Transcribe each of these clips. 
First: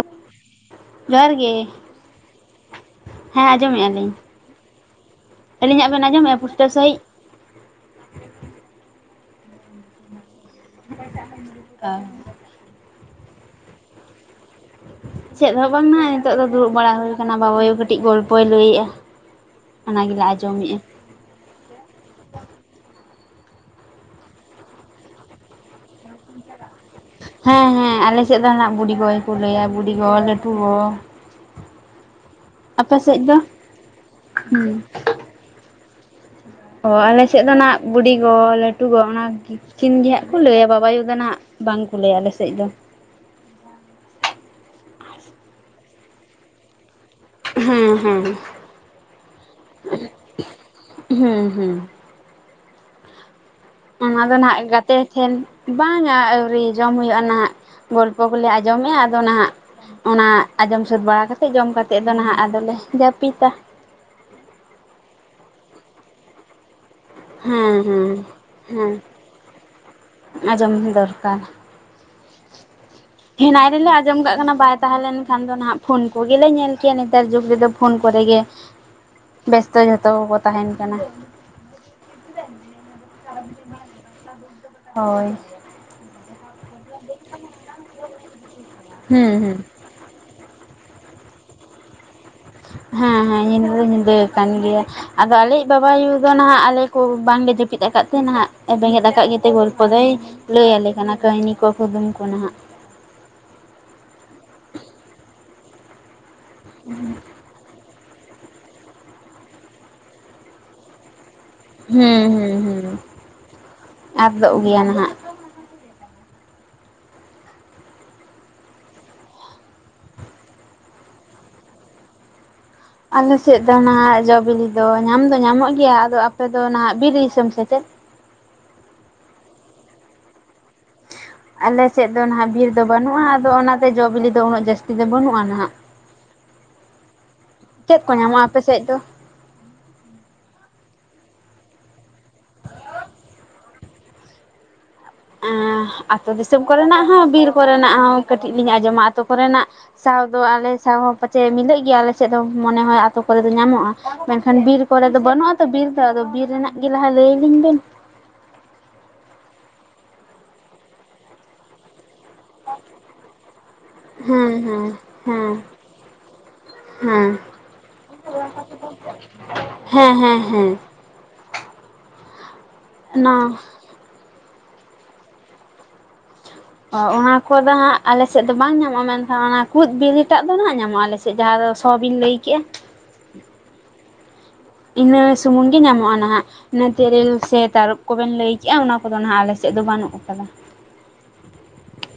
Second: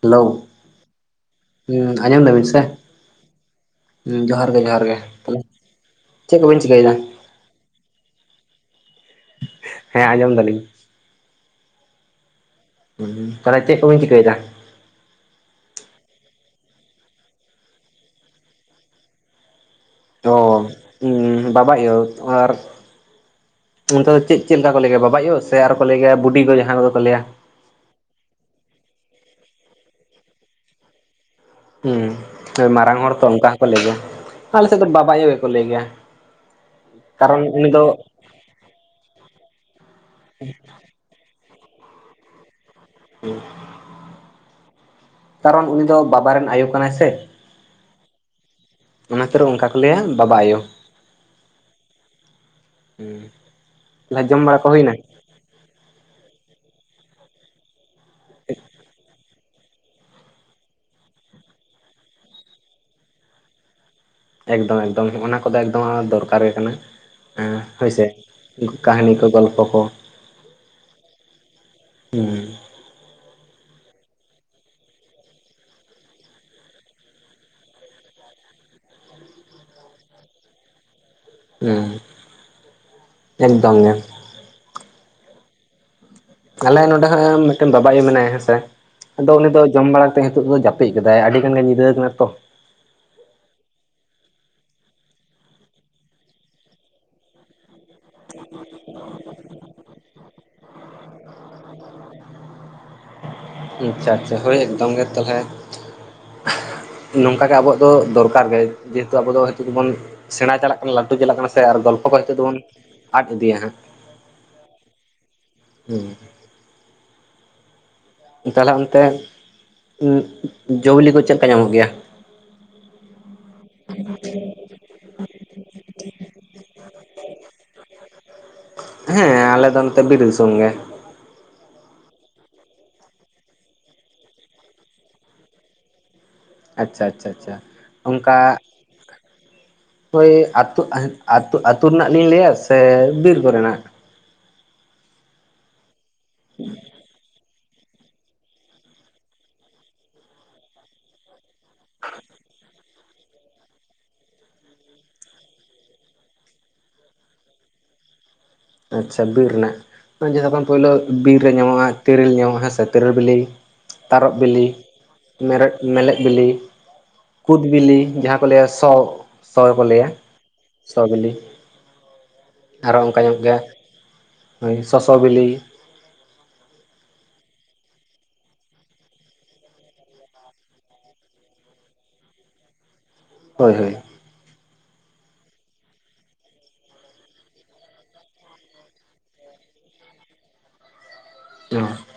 Hello, ᱡᱚᱦᱟᱨ ᱜᱮ ᱦᱩᱸ ᱟᱸᱡᱚᱢ ᱮᱫᱟᱵᱤᱱ ᱥᱮ, ᱦᱮᱸ ᱟᱸᱡᱚᱢᱮᱫᱼᱟ ᱞᱤᱧ ᱦᱩ ᱡᱚᱦᱟᱨ ᱜᱮ ᱡᱚᱦᱟᱨ ᱜᱮ᱾ ᱟᱹᱞᱤᱧᱟᱜ ᱵᱮᱱ ᱟᱡᱚᱢᱮᱜᱼᱟ ᱪᱮᱫ ᱠᱚᱵᱤᱱ ᱯᱩᱥᱴᱟᱣ ᱪᱤᱠᱟᱹᱭᱮᱫᱟ ᱥᱟᱦᱤᱡ ᱾ ᱦᱮᱸ ᱟᱸᱡᱚᱢ ᱮᱫᱟᱞᱤᱧ ᱾ [inaudible] ᱦᱩᱸᱛᱟᱦᱚᱞᱮ ᱪᱮᱫ ᱠᱚᱵᱤᱱ ᱪᱤᱠᱟᱹᱭᱮᱫᱟ? ᱪᱮᱫ ᱦᱚᱸ ᱵᱟᱝ ᱢᱟ ᱱᱤᱛᱚᱜ ᱫᱚ ᱫᱩᱲᱩᱵ ᱵᱟᱲᱟ ᱦᱩᱭ ᱠᱟᱱᱟ, ᱵᱟᱵᱟᱭᱩ ᱠᱟᱹᱴᱤᱡ ᱜᱚᱞᱯᱚᱭ ᱞᱟᱹᱭᱮᱜᱼᱟ ᱾ ᱚᱱᱟ ᱜᱮᱞᱮ ᱟᱸᱡᱚᱢᱮᱫᱼᱟ ᱾ ᱦᱩᱸᱵᱟᱵᱟ ᱟᱹᱳᱛ ᱟᱨ ᱚᱱᱛᱮ ᱫᱚ ᱪᱮᱫ ᱪᱮᱫ ᱞᱮᱠᱟ ᱠᱚ ᱞᱟᱹᱭ ᱜᱮᱭᱟ, ᱵᱟᱵᱟ ᱟᱭᱳ ᱥᱮ ᱟᱨᱚ ᱠᱚ ᱞᱟᱹᱭᱜ ᱭᱮᱟ ᱵᱩᱰᱤᱜᱚ ᱡᱟᱦᱟᱸ ᱠᱚᱫᱚ ᱠᱚ ᱞᱟᱹᱭᱟ? ᱦᱮᱸ ᱦᱮᱸ ᱟᱞᱮᱥᱮᱫ ᱫᱚᱱᱟᱜ ᱵᱩᱲᱰᱤ ᱜᱚ ᱜᱮ ᱠᱚ ᱞᱟᱹᱭᱟ, ᱵᱩᱲᱰᱤᱜᱚ ᱞᱟᱹᱴᱩ ᱜᱚ ᱾ ᱦᱩᱸ ᱢᱟᱨᱟᱝ ᱦᱚᱲ ᱛᱚ ᱫᱚ ᱚᱱᱠᱟ ᱦᱚᱸᱠᱚ ᱞᱟᱹᱭ ᱜᱮᱭᱟ, ᱟᱞᱮ ᱦᱩᱸ ᱥᱮᱫ ᱫᱚ ᱵᱟᱵᱟ ᱟᱭᱳ ᱜᱮᱠᱚ ᱞᱟᱹᱭ ᱜᱮᱭᱟ ᱾ ᱚ ᱟᱞᱮᱥᱮᱫ ᱫᱚ ᱦᱱᱟᱜ, ᱵᱩᱰᱤ ᱜᱚ, ᱞᱟᱹᱴᱩ ᱜᱚ, ᱚᱱᱟᱠᱤᱱ ᱜᱮᱦᱟᱜ ᱠᱚ ᱞᱟᱹᱭᱟ ᱵᱟᱵᱟ ᱟᱭᱩ ᱫᱚ ᱱᱟᱜ ᱵᱟᱝ ᱠᱚ ᱞᱟᱹᱭᱟ ᱟᱞᱮᱥᱮᱫ ᱫᱚ ᱾ ᱠᱟᱨᱚᱱ, ᱩᱱᱤ ᱫᱚ ᱵᱟᱵᱟ ᱨᱮᱱ ᱟᱭᱳ ᱠᱟᱱᱟᱭ ᱥᱮ ᱾ ᱦᱩᱸ ᱦᱮᱸ ᱾ ᱚᱱᱟᱛᱮ ᱨᱮ ᱚᱱᱠᱟ ᱠᱚ ᱞᱟᱹᱭᱟ, ᱵᱟᱵᱟ ᱟᱭᱳ ᱦᱩᱸ ᱦᱩᱸ ᱾ᱦᱩᱸ ᱚᱱᱟ ᱫᱚ ᱱᱟᱦᱟᱜ ᱜᱟᱛᱮ ᱴᱷᱮᱱ, ᱵᱟᱝᱟ ᱟᱹᱣᱨᱤ ᱡᱚᱢ ᱦᱩᱭᱩᱜᱼᱟ ᱱᱟᱦᱱᱟᱜ ᱾ ᱜᱚᱞᱯᱚ ᱠᱚᱞᱮ ᱟᱸᱡᱚᱢ ᱢᱮᱼᱟ ᱟᱫᱚ ᱱᱟᱦᱟᱜ ᱼᱼ ᱚᱱᱟ ᱟᱸᱡᱚᱢ ᱥᱟᱹᱛ ᱵᱟᱲᱟ ᱠᱟᱛᱮᱜ, ᱡᱚᱢ ᱠᱟᱛᱮᱫ ᱫᱚ ᱱᱟᱦᱟᱜ ᱟᱫᱚᱞᱮ ᱡᱟᱹᱯᱤᱫᱟ ᱾ ᱮᱠᱫᱚᱢ ᱮᱠᱫᱚᱢ ᱦᱚᱱᱟ ᱠᱚᱫᱚ ᱮᱠᱫᱚᱢ ᱫᱚᱨᱠᱟᱨ ᱜᱮ ᱠᱟᱱᱟ ᱾ ᱦᱮᱸ ᱦᱳᱭ ᱥᱮ, ᱦᱮᱸ ᱠᱟᱦᱟᱱᱤ ᱠᱚ ᱜᱚᱞᱯᱚ ᱠᱚ᱾ ᱟᱸᱡᱚᱢ ᱫᱚᱨᱠᱟᱨ, ᱦᱩᱸ ᱦᱮᱱᱟᱜ ᱨᱮᱞᱮ ᱟᱸᱡᱚᱢ ᱠᱟᱜ ᱠᱟᱱᱟ, ᱵᱟᱭ ᱛᱟᱦᱮᱸ ᱞᱮᱱ ᱠᱷᱟᱱ ᱫᱚ ᱱᱟᱦᱟᱜ, ᱯᱷᱳᱱ ᱠᱚᱜᱮ ᱧᱮᱞ ᱠᱮᱭᱟ ᱱᱮᱛᱟᱨ ᱡᱩᱜᱽ ᱨᱮᱫᱚ ᱯᱷᱳᱱ ᱠᱚᱨᱮ ᱜᱮᱼᱼ ᱵᱮᱥᱛᱚ ᱡᱷᱚᱛᱚ ᱠᱚᱠᱚ ᱛᱟᱦᱮᱱ ᱠᱟᱱᱟ᱾ ᱦᱩᱸᱮᱠᱫᱚᱢ ᱜᱮ, ᱦᱳᱭ, ᱟᱞᱮ ᱱᱚᱰᱮ ᱦᱚᱸ ᱢᱤᱫᱴᱮᱱ ᱵᱟᱵᱟ ᱟᱭᱳ ᱢᱮᱱᱟᱭᱟ ᱦᱮᱸᱥᱮ ᱟᱫᱚ ᱦᱩᱸ ᱩᱱᱤ ᱦᱩᱸ ᱫᱚ ᱡᱚᱢ ᱵᱟᱲᱟ ᱱᱤᱛᱚᱜ ᱫᱚ ᱡᱟᱹᱯᱤᱫ ᱟᱠᱟᱫᱟᱭ, ᱟᱹᱰᱤ ᱜᱟᱱᱜᱮ ᱧᱤᱫᱟᱹ ᱠᱟᱱᱟ ᱛᱚ᱾ ᱦᱮᱸ ᱦᱮᱸ, ᱧᱤᱫᱟᱹ ᱫᱚ ᱧᱤᱫᱟᱹ ᱟᱠᱟᱱ ᱜᱮᱭᱟ, ᱟᱫᱚ ᱟᱞᱮᱭᱤᱡᱽ ᱵᱟᱵᱟᱭᱩ ᱫᱚ ᱱᱟᱦᱟᱜ ᱟᱞᱮ ᱠᱩ ᱵᱟᱝᱞᱮ ᱡᱟᱹᱯᱤᱫ ᱟᱠᱟᱫ ᱛᱮ, ᱱᱟᱦᱟᱜ ᱵᱮᱸᱜᱮᱫ ᱟᱠᱟᱫ ᱜᱮᱛᱮ ᱜᱚᱞᱯᱚ ᱫᱚᱭᱼᱼ ᱞᱟᱹᱭ ᱟᱞᱮ ᱠᱟᱱᱟ, ᱠᱟᱹᱦᱱᱤ ᱠᱚ ᱠᱩᱫᱩᱢ ᱠᱚ ᱱᱟᱦᱟᱜᱼᱼ ᱟᱪᱪᱷᱟ ᱟᱪᱪᱷᱟ ᱦᱳᱭ ᱮᱠᱫᱚᱢ ᱜᱮ ᱛᱟᱦᱚᱞᱮ, ᱱᱚᱝ ᱚᱱᱠᱟᱜᱮ ᱟᱵᱚᱣᱟᱜ ᱫᱚᱨᱠᱟᱨ ᱜᱮ, ᱡᱮᱦᱮᱛᱩ ᱟᱵᱚ ᱫᱚ ᱱᱤᱛᱚᱜ ᱫᱚᱵᱚᱱ, ᱥᱮᱲᱟ ᱪᱟᱞᱟᱜᱼᱼ ᱞᱟᱹᱴᱩ ᱪᱟᱞᱟᱜ ᱠᱟᱱᱟ ᱥᱮ ᱟᱨ ᱜᱚᱞᱯᱚ ᱠᱚ ᱦᱩᱸ ᱱᱤᱛᱳᱜ ᱦᱩᱸ ᱫᱚᱵᱚᱱ, ᱦᱩᱸ ᱟᱫ ᱤᱫᱤᱭᱟ ᱦᱟᱸᱜᱼᱼ ᱟᱫᱚᱜ ᱜᱮᱭᱟ ᱱᱟᱦᱟᱜ ᱦᱩᱸ ᱛᱟᱦᱚᱞᱮ ᱚᱱᱛᱮ, ᱡᱚ ᱵᱤᱞᱤ ᱠᱚ ᱪᱮᱫ ᱞᱮᱠᱟ ᱧᱟᱢᱚᱜ ᱜᱮᱭᱟ? ᱟᱞᱮ ᱥᱮᱫ ᱫᱚ ᱱᱟᱦᱟᱜ ᱡᱚ ᱵᱤᱞᱤ ᱫᱚ ᱧᱟᱢ ᱫᱚ ᱧᱟᱢᱚᱜ ᱜᱮᱭᱟ, ᱟᱫᱚ ᱟᱯᱮ ᱫᱚ ᱱᱟᱦᱟᱜ ᱵᱤᱨ ᱫᱤᱥᱚᱢ ᱥᱮᱪᱮᱫ? ᱦᱮᱸ ᱟᱞᱮ ᱫᱚ ᱱᱚᱛᱮ ᱵᱤᱨ ᱫᱤᱥᱚᱢ ᱜᱮ᱾ ᱟᱞᱮᱥᱮᱫ ᱫᱚ ᱱᱟᱦᱟᱜ ᱵᱤᱨ ᱫᱚ ᱵᱟᱹᱱᱩᱜᱼᱟ, ᱟᱫᱚ ᱚᱱᱟᱛᱮ ᱡᱚ ᱵᱤᱞᱤ ᱫᱚ ᱩᱱᱟᱹᱜ ᱡᱟᱹᱥᱛᱤ ᱫᱚ ᱵᱟᱹᱱᱩᱜᱼᱟ ᱱᱟᱦᱟᱜ, ᱟᱪᱪᱷᱟ ᱟᱪᱪᱷᱟ, ᱟᱪᱪᱷᱟ, ᱪᱮᱫ ᱠᱚ ᱚᱱᱠᱟᱼᱼ ᱧᱟᱢᱚᱜᱼᱟ ᱟᱯᱮ ᱥᱮᱫ ᱫᱚ ᱳᱭ ᱟᱹᱛᱩ ᱟᱹᱛᱩ ᱟᱹᱛᱩ ᱨᱮᱱᱟᱜ ᱞᱤᱧ ᱞᱟᱹᱭᱟ ᱥᱮ ᱵᱤᱨ ᱠᱚᱨᱮᱱᱟᱜ? ᱮᱻ ᱟᱛᱳ ᱫᱤᱥᱚᱢ ᱠᱚᱨᱮᱱᱟᱜ ᱦᱚᱸ ᱵᱤᱨᱼᱼ ᱠᱚᱨᱮᱱᱟᱜ ᱦᱚᱸ ᱠᱟᱹᱴᱤᱡ ᱞᱤᱧ ᱟᱸᱡᱚᱢᱟ, ᱟᱹᱛᱳ ᱠᱚᱨᱮᱱᱟᱜ ᱥᱟᱶ ᱫᱚ ᱟᱞᱮ ᱥᱟᱶ ᱦᱚᱸᱼᱼ ᱯᱟᱪᱮᱫ ᱢᱤᱞᱟᱹᱜ ᱜᱮᱭᱟ ᱟᱞᱮᱥᱮᱫ ᱫᱚ ᱢᱚᱱᱮ ᱦᱳᱭ ᱟᱯ ᱛᱚ ᱠᱚᱨᱮ ᱫᱚ ᱧᱟᱢᱚᱜᱼᱟ, ᱢᱮᱱᱠᱷᱟᱱ ᱵᱤᱨ ᱠᱚᱨᱮ ᱫᱚ ᱵᱟᱹᱱᱩᱜᱼᱟ ᱛᱚ ᱵᱤᱨ ᱫᱚ, ᱟᱫᱚ ᱵᱤᱨ ᱨᱮᱱᱟᱜ ᱜᱮ ᱞᱟᱦᱟ ᱞᱟᱹᱭᱟᱞᱤᱧ ᱵᱮᱱ, ᱟᱪᱪᱷᱟ ᱵᱤᱨ ᱨᱮᱱᱟᱜ, ᱡᱚᱛᱚ ᱠᱷᱚᱱ ᱯᱳᱭᱞᱳ ᱵᱤᱨ ᱨᱮ ᱧᱟᱢᱚᱜᱼᱟ ᱛᱮᱹᱨᱮᱹᱞ ᱧᱟᱢᱚᱜᱼᱟ, ᱦᱮᱸᱥᱮ, ᱛᱤᱨᱤᱞ ᱵᱤᱞᱤ, ᱛᱟᱨᱚᱵᱽ ᱦᱮᱸ ᱵᱤᱞᱤ, ᱦᱮᱸ ᱦᱮᱸ ᱢᱮᱨᱮᱫ ᱢᱮᱞᱞᱮᱫ ᱵᱤᱞᱤ, ᱠᱩᱫ ᱵᱤᱞᱤ, ᱡᱟᱦᱟᱸ ᱠᱚ ᱞᱟᱹᱭᱟ ᱥᱚᱼᱼ ᱥᱚ ᱜᱮ ᱠᱚ ᱞᱟᱹᱭᱟ, ᱦᱮᱸ ᱦᱮᱸ ᱦᱮᱸ ᱦᱮᱸ ᱥᱚ ᱵᱤᱞᱤ, ᱟᱨᱚ ᱚᱱᱠᱟ ᱚᱱᱟ ᱧᱟᱢᱚᱜ ᱜᱮᱭᱟ, ᱦᱳᱭ ᱥᱚᱥᱚ ᱵᱤᱞᱤᱼᱼ ᱚᱸ ᱚᱱᱟ ᱠᱚᱫᱚ ᱦᱟᱸᱜ ᱟᱞᱮᱥᱮᱫ ᱫᱚ ᱵᱟᱝ ᱧᱟᱢᱚᱜᱼᱟ ᱢᱮᱱᱠᱷᱟᱱ ᱚᱱᱟ ᱠᱩᱫ ᱵᱤᱞᱤ ᱴᱟᱜ ᱫᱚ ᱱᱟᱸᱜ ᱧᱟᱢᱚᱜᱼᱟ ᱟᱞᱮᱥᱮᱫᱼᱼ ᱡᱟᱦᱟᱸ ᱫᱚ ᱥᱚ ᱵᱤᱱ ᱞᱟᱹᱭ ᱠᱮᱼᱟ? ᱦᱳᱭ ᱦᱳᱭ᱾ ᱤᱱᱟᱹ ᱥᱩᱢᱩᱝ ᱜᱮ ᱧᱟᱢᱚᱜᱼᱟ ᱱᱟᱦᱟᱜ ᱚᱱᱟ ᱛᱮᱹᱨᱮᱹᱞ ᱥᱮ ᱛᱟᱹᱨᱚᱵᱽ ᱠᱚ ᱵᱮᱱ ᱞᱟᱹᱭ ᱠᱮᱜᱼᱟ ᱚᱱᱟ ᱠᱚᱫᱚ ᱱᱟᱸᱜ ᱟᱞᱮ ᱥᱮᱫ ᱫᱚ ᱵᱟᱹᱱᱩᱜ ᱟᱠᱟᱫᱟ ᱾ [unintelligible]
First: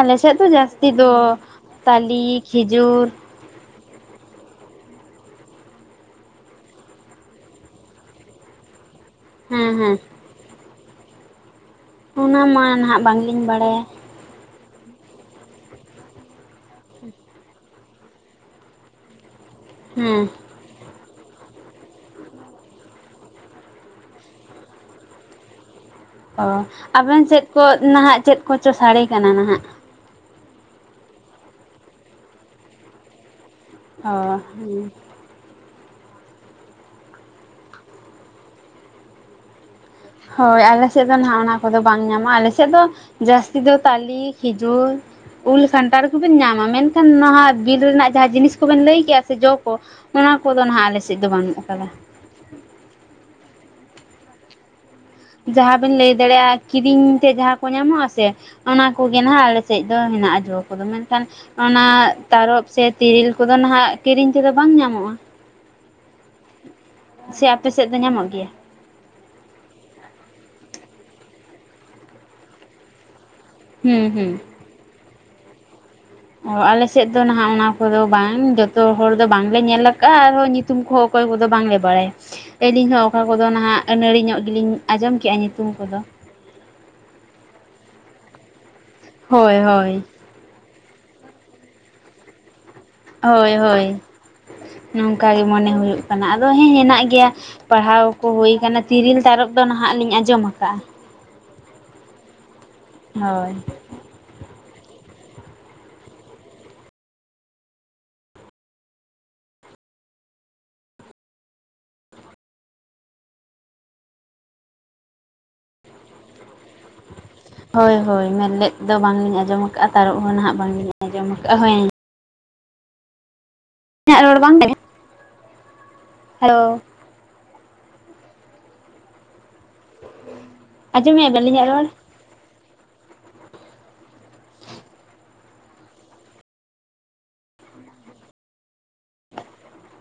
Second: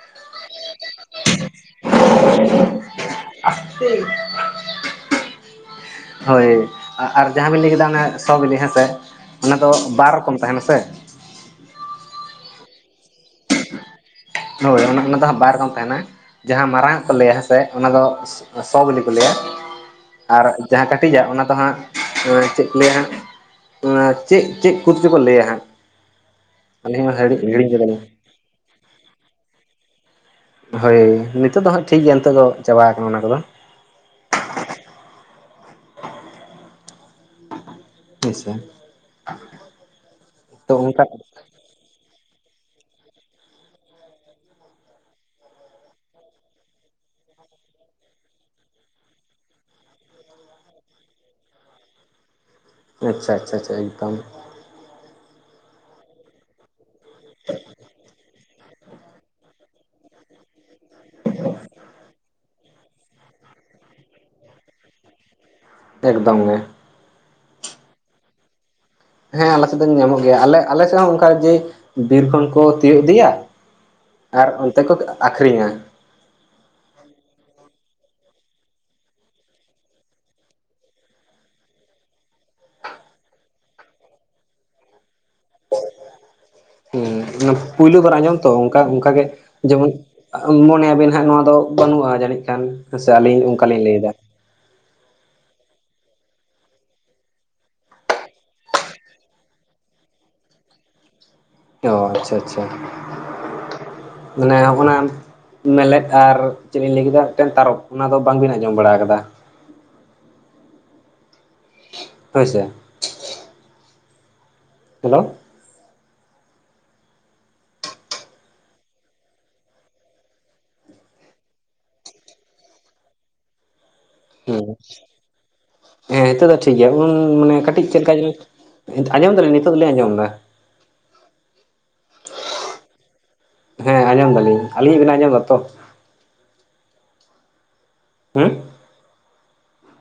ᱟᱞᱮᱥᱮᱫ ᱫᱚ ᱡᱟᱹᱥᱛᱤ ᱫᱚ ᱛᱟᱹᱞᱤ ᱠᱷᱤᱡᱩᱨ ᱟᱥᱛᱮ, ᱦᱳᱭ ᱟᱨ ᱟᱨ ᱡᱟᱦᱟᱸ ᱵᱤᱱ ᱞᱟᱹᱭ ᱠᱮᱫᱟ ᱚᱱᱟ ᱥᱚ ᱵᱤᱞᱤ ᱦᱮᱸ ᱥᱮ? ᱚᱱᱟ ᱦᱮᱸ ᱫᱚ ᱦᱮᱸ ᱵᱟᱨ ᱨᱚᱠᱚᱢ ᱛᱟᱦᱮᱸᱱᱟ ᱥᱮ? ᱚᱱᱟ ᱢᱟ ᱱᱟᱦᱟᱜ ᱵᱟᱝᱞᱤᱧ ᱵᱟᱲᱟᱭᱟ᱾ ᱦᱳᱭ ᱚᱱᱟ ᱚᱱᱟ ᱫᱚ ᱦᱟᱸᱜ ᱵᱟᱨ ᱨᱚᱠᱚᱢ ᱛᱟᱦᱮᱸᱱᱟ᱾ ᱡᱟᱦᱟᱸ ᱢᱟᱨᱟᱝ ᱟᱜ ᱠᱚ ᱞᱟᱹᱭᱟ ᱦᱮᱸ ᱥᱮ ᱚᱱᱟ ᱫᱚ ᱥᱚ ᱵᱤᱞᱤ ᱠᱚ ᱞᱟᱹᱭᱟ᱾ ᱦᱩᱸ᱾ ᱟᱨ ᱡᱟᱦᱟᱸ ᱠᱟᱹᱴᱤᱡᱟᱜ ᱚᱱᱟ ᱫᱚ ᱦᱟᱸᱜ ᱮᱸ ᱪᱮᱫ ᱠᱚ ᱞᱟᱹᱭᱟ? ᱚᱱᱟ ᱪᱮᱫ ᱪᱮᱫ ᱠᱚ ᱪᱚ ᱠᱚ ᱞᱟᱹᱭᱟ ᱦᱟᱸᱜᱼᱼ ᱚ ᱟᱵᱮᱱ ᱥᱮᱫ ᱠᱚ ᱠᱮᱫᱟᱞᱤᱧ ᱱᱟᱦᱟᱜ ᱪᱮᱫ ᱠᱚᱪᱚ ᱥᱟᱰᱮ ᱠᱟᱱᱟ ᱱᱟᱦᱟᱜ᱾ ᱦᱳᱭ ᱱᱤᱛᱳᱜ ᱫᱚ ᱦᱟᱸᱜ ᱴᱷᱤᱠ ᱜᱮᱭᱟ ᱱᱤᱛᱚᱜ ᱫᱚ ᱪᱟᱵᱟ ᱟᱠᱟᱱᱟ ᱚᱱᱟ ᱠᱚᱫᱚ᱾ ᱚ ᱦᱩᱸ᱾ [unintelligible] ᱦᱚᱭ ᱛᱚ ᱟᱞᱮ ᱚᱱᱠᱟ ᱥᱮᱫ ᱫᱚ ᱱᱟᱦᱟᱜ ᱚᱱᱟ ᱠᱚᱫᱚ ᱵᱟᱝ ᱧᱟᱢᱟ ᱟᱞᱮᱥᱮᱫ ᱫᱚ ᱡᱟᱹᱥᱛᱤ ᱫᱚ ᱛᱟᱞᱤ ᱠᱷᱤᱡᱩᱨ, ᱩᱞ ᱠᱷᱟᱱᱴᱟᱲ ᱠᱚᱵᱮᱱ ᱧᱟᱢᱟ, ᱢᱮᱱᱠᱷᱟᱱ ᱱᱚᱣᱟ ᱵᱤᱨ ᱨᱮᱱᱟᱜ ᱡᱟᱦᱟᱸ ᱡᱤᱱᱤᱥ ᱠᱚᱵᱮᱱ ᱞᱟᱹᱭ ᱠᱭᱟ ᱥᱮ ᱡᱚ ᱠᱚ ᱚᱱᱟ ᱠᱚᱫᱚ ᱱᱟᱜ ᱟᱞᱮᱥᱮᱫ ᱫᱚ ᱵᱟᱹᱱᱩᱜ ᱟᱠᱟᱫᱟ᱾ ᱟᱪᱪᱷᱟ ᱟᱪᱪᱷᱟ ᱟᱪᱪᱷᱟ ᱮᱠᱫᱚᱢ᱾ ᱡᱟᱦᱟᱸᱵᱤᱱ ᱞᱟᱹᱭ ᱫᱟᱲᱮᱭᱟᱜᱼᱟ ᱠᱤᱨᱤᱧ ᱛᱮ ᱡᱟᱦᱟᱸ ᱠᱚ ᱧᱟᱢᱚᱜ ᱟᱥᱮ ᱚᱱᱟ ᱠᱚᱜᱮ ᱱᱟᱦᱟᱜ ᱟᱞᱮ ᱥᱮᱡ ᱫᱚ ᱦᱮᱱᱟᱜᱼᱟ ᱡᱚ ᱠᱚᱫᱚ ᱢᱮᱱᱠᱷᱟᱱ ᱚᱱᱟ ᱛᱟᱨᱚᱯ ᱥᱮ ᱛᱤᱨᱤᱞ ᱠᱚᱫᱚ ᱱᱟᱦᱟᱜ ᱠᱤᱨᱤᱧ ᱛᱮᱫᱚ ᱵᱟᱝ ᱧᱟᱢᱚᱜᱼᱟ᱾ ᱮᱠᱫᱚᱢ ᱜᱮ᱾ ᱥᱮ ᱟᱯᱮ ᱥᱮᱫ ᱫᱚ ᱧᱟᱢᱚᱜ ᱜᱮᱭᱟ? ᱦᱮᱸ ᱟᱞᱮ ᱥᱮᱫ ᱫᱚ ᱧᱟᱢᱚᱜ ᱜᱮᱭᱟ ᱟᱞᱮ ᱟᱞᱮ ᱥᱮᱫ ᱦᱚᱸ ᱚᱝᱠᱟ ᱡᱮ ᱵᱤᱨ ᱠᱷᱚᱱ ᱠᱚ ᱛᱤᱭᱳᱜ ᱤᱫᱤᱭᱟ, ᱦᱩᱸ ᱦᱩᱸ ᱟᱨ ᱚᱱᱛᱮ ᱠᱚ ᱟᱸᱠᱷᱨᱤᱧᱟ᱾ ᱚ ᱟᱞᱮ ᱥᱮᱫ ᱫᱚ ᱱᱟᱦᱟᱜ ᱚᱱᱟ ᱠᱚᱫᱚ ᱵᱟᱝ ᱡᱚᱛᱚ ᱦᱚᱲ ᱫᱚ ᱵᱟᱝᱞᱮ ᱧᱮᱞ ᱟᱠᱟᱟᱜᱼᱟ ᱟᱨᱦᱚᱸ ᱱᱤ ᱧᱩᱛᱩᱢ ᱠᱚᱦᱚᱸ ᱚᱠᱚᱭ ᱠᱚᱫᱚ ᱵᱟᱝᱞᱮ ᱵᱟᱲᱟᱭᱟ᱾ ᱟᱹᱞᱤᱧ ᱦᱚᱸ ᱚᱠᱟ ᱠᱚᱫᱚ ᱱᱟᱦᱟᱜ ᱟᱹᱱᱟᱹᱲᱤ ᱧᱚᱜ ᱜᱮᱞᱤᱧ ᱟᱸᱡᱚᱢ ᱠᱮᱜᱼᱟ ᱧᱩᱛᱩᱢ ᱠᱚᱫᱚ᱾ ᱦᱮᱸ ᱚᱱᱟ ᱯᱩᱭᱞᱩ ᱠᱷᱚᱱᱟᱜ ᱟᱸᱡᱚᱢ ᱛᱚ ᱚᱝᱠᱟ ᱚᱝᱠᱟᱜᱮ ᱦᱳᱭ ᱡᱮᱢᱚᱱ ᱦᱳᱭ ᱢᱚᱱᱮᱭᱟᱵᱤᱱ ᱦᱟᱸᱜ ᱱᱚᱣᱟ ᱫᱚ ᱵᱟᱹᱱᱩᱜᱼᱟ ᱡᱟᱹᱱᱤᱡ ᱠᱷᱟᱱ᱾ ᱦᱮᱸᱥᱮ ᱟᱹᱞᱤᱧ ᱦᱳᱭ ᱚᱱᱠᱟᱞᱤᱧ ᱦᱳᱭ ᱞᱟᱹᱭᱫᱟ ᱱᱚᱝᱠᱟ ᱜᱮ ᱢᱚᱱᱮ ᱦᱩᱭᱩᱜ ᱠᱟᱱᱟ, ᱟᱫᱚ ᱦᱮᱸ ᱦᱮᱱᱟᱜ ᱜᱮᱭᱟ᱾ ᱯᱟᱲᱦᱟᱣ ᱠᱚ ᱦᱳᱭ ᱠᱟᱱᱟ ᱛᱤᱨᱤᱞ ᱛᱟᱨᱚᱵᱽ ᱫᱚ ᱱᱟᱦᱟᱜ ᱞᱤᱧ ᱟᱸᱡᱚᱢ ᱟᱠᱟᱼᱟ᱾ ᱚ ᱟᱪᱪᱷᱟ ᱟᱪᱪᱷᱟ᱾ ᱦᱳᱭ᱾ ᱢᱟᱱᱮ ᱟᱵᱱᱟᱜ ᱢᱮᱞᱮᱫ ᱟᱨ ᱪᱮᱫ ᱤᱧ ᱞᱟᱹᱭ ᱠᱮᱫᱟ ᱢᱤᱫᱴᱮᱱ ᱛᱟᱨᱚᱵᱽ ᱚᱱᱟ ᱫᱚ ᱵᱟᱝᱵᱤᱱ ᱟᱸᱡᱚᱢ ᱵᱟᱲᱟ ᱠᱟᱫᱟ᱾ ᱦᱳᱭ ᱥᱮ᱾ ᱦᱮᱞᱳ, ᱦᱳᱭ ᱦᱳᱭ ᱢᱮᱱᱞᱮᱡ ᱫᱚ ᱵᱟᱝ ᱞᱤᱧ ᱟᱸᱡᱚᱢ ᱠᱟᱜᱼᱟ ᱛᱟᱹᱨᱩᱵᱽ ᱦᱚᱸ ᱱᱟᱦᱟᱜ ᱵᱟᱝ ᱞᱤᱧ ᱟᱸᱡᱚᱢ ᱠᱟᱜᱼᱟ, ᱦᱮᱸ ᱤᱧᱟᱹᱜ ᱨᱚᱲ ᱵᱟᱝ, ᱦᱮᱸ ᱦᱮᱸ ᱦᱤᱛᱳᱫ ᱫᱚ ᱦᱮᱞᱳ ᱴᱷᱤᱠ ᱜᱮᱭᱟ, ᱦᱩᱸ ᱢᱟᱱᱮ ᱠᱟᱹᱴᱤᱡ ᱪᱮᱫ ᱞᱮᱠᱟ ᱟᱸᱡᱚᱢ ᱫᱟᱞᱮᱧ ᱱᱤᱛᱚᱜ ᱫᱚᱞᱤᱮᱧ ᱟᱸᱡᱚᱢ ᱮᱫᱟ, ᱟᱡᱸᱚᱢ ᱢᱮᱭᱟ ᱵᱮᱱ ᱟᱹᱞᱤᱧᱟᱜ ᱨᱚᱲ? ᱦᱮᱸ ᱟᱸᱡᱚᱢ ᱫᱟᱞᱤᱧ ᱟᱹᱞᱤᱧᱟ ᱵᱮᱱ ᱟᱸᱡᱚᱢᱫᱟ ᱛᱚ? ᱦᱮᱸ, [unintelligible]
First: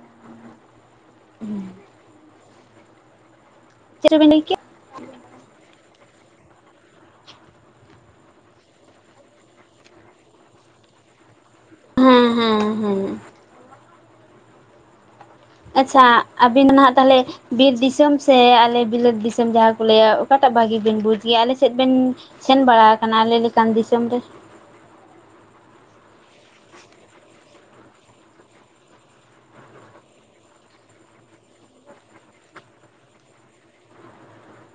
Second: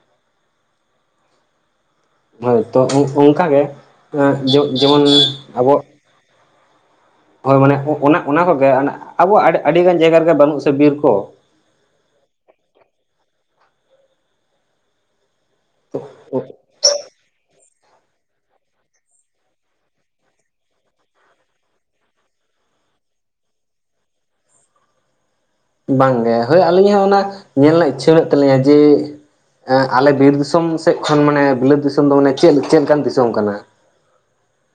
[unintelligible] ᱦᱳᱭ ᱛᱚ ᱚᱝᱠᱟ ᱜᱮ ᱪᱮᱫ ᱪᱚᱵᱮᱱ ᱞᱟᱹᱭ ᱠᱮᱫ ᱡᱮ-ᱡᱮᱢᱚᱱ ᱟᱵᱚᱣᱟᱜ, ᱦᱳᱭ ᱢᱟᱱᱮ ᱚᱱᱟ ᱚᱱᱟ ᱠᱚ ᱜᱮ ᱟᱵᱚᱣᱟᱜ ᱟᱹᱰᱤᱜᱟᱱ ᱡᱟᱭᱜᱟ ᱨᱮ ᱜᱮ ᱵᱟᱹᱱᱩᱜ ᱥᱮ ᱵᱤᱨ ᱠᱚ᱾ ᱦᱩᱸ ᱦᱩᱸ ᱦᱩᱸ, ᱟᱪᱪᱷᱟ, ᱟᱹᱵᱤᱱ ᱱᱟᱜ ᱛᱟᱦᱚᱞᱮ ᱵᱤᱨ ᱫᱤᱥᱚᱢ ᱥᱮ ᱟᱞᱮ ᱵᱤᱞᱟᱹᱛ ᱫᱤᱥᱚᱢ ᱡᱟᱦᱟᱸ ᱠᱚ ᱞᱟᱹᱭᱟ ᱚᱠᱟᱴᱟᱜ ᱵᱷᱟᱹᱜᱮ ᱵᱤᱱ ᱵᱩᱡᱽ ᱜᱮᱭᱟ? ᱟᱞᱮ ᱥᱮᱫ ᱵᱮᱱ ᱥᱮᱱ ᱵᱟᱲᱟ ᱟᱠᱟᱱᱟ ᱟᱞᱮ ᱞᱮᱠᱟᱱ ᱫᱤᱥᱚᱢ ᱨᱮ? ᱵᱟᱝ ᱜᱮ ᱦᱳᱭ ᱟᱹᱞᱤᱧ ᱦᱚᱸ ᱚᱱᱟ ᱧᱮᱞ ᱨᱮᱱᱟᱜ ᱤᱪᱪᱷᱟᱹ ᱢᱮᱱᱟᱜ ᱛᱟᱹᱞᱤᱧᱟ ᱡᱮ ᱟᱸ ᱟᱞᱮ ᱵᱤᱨ ᱫᱤᱥᱚᱢ ᱥᱮᱫ ᱠᱷᱚᱱ ᱢᱟᱱᱮ ᱵᱤᱞᱟᱹᱛ ᱫᱤᱥᱚᱢ ᱫᱚ ᱢᱟᱱᱮ ᱪᱮᱫ ᱪᱮᱫ ᱞᱮᱠᱟᱱ ᱫᱤᱥᱚᱢ ᱠᱟᱱᱟ? [unintelligible]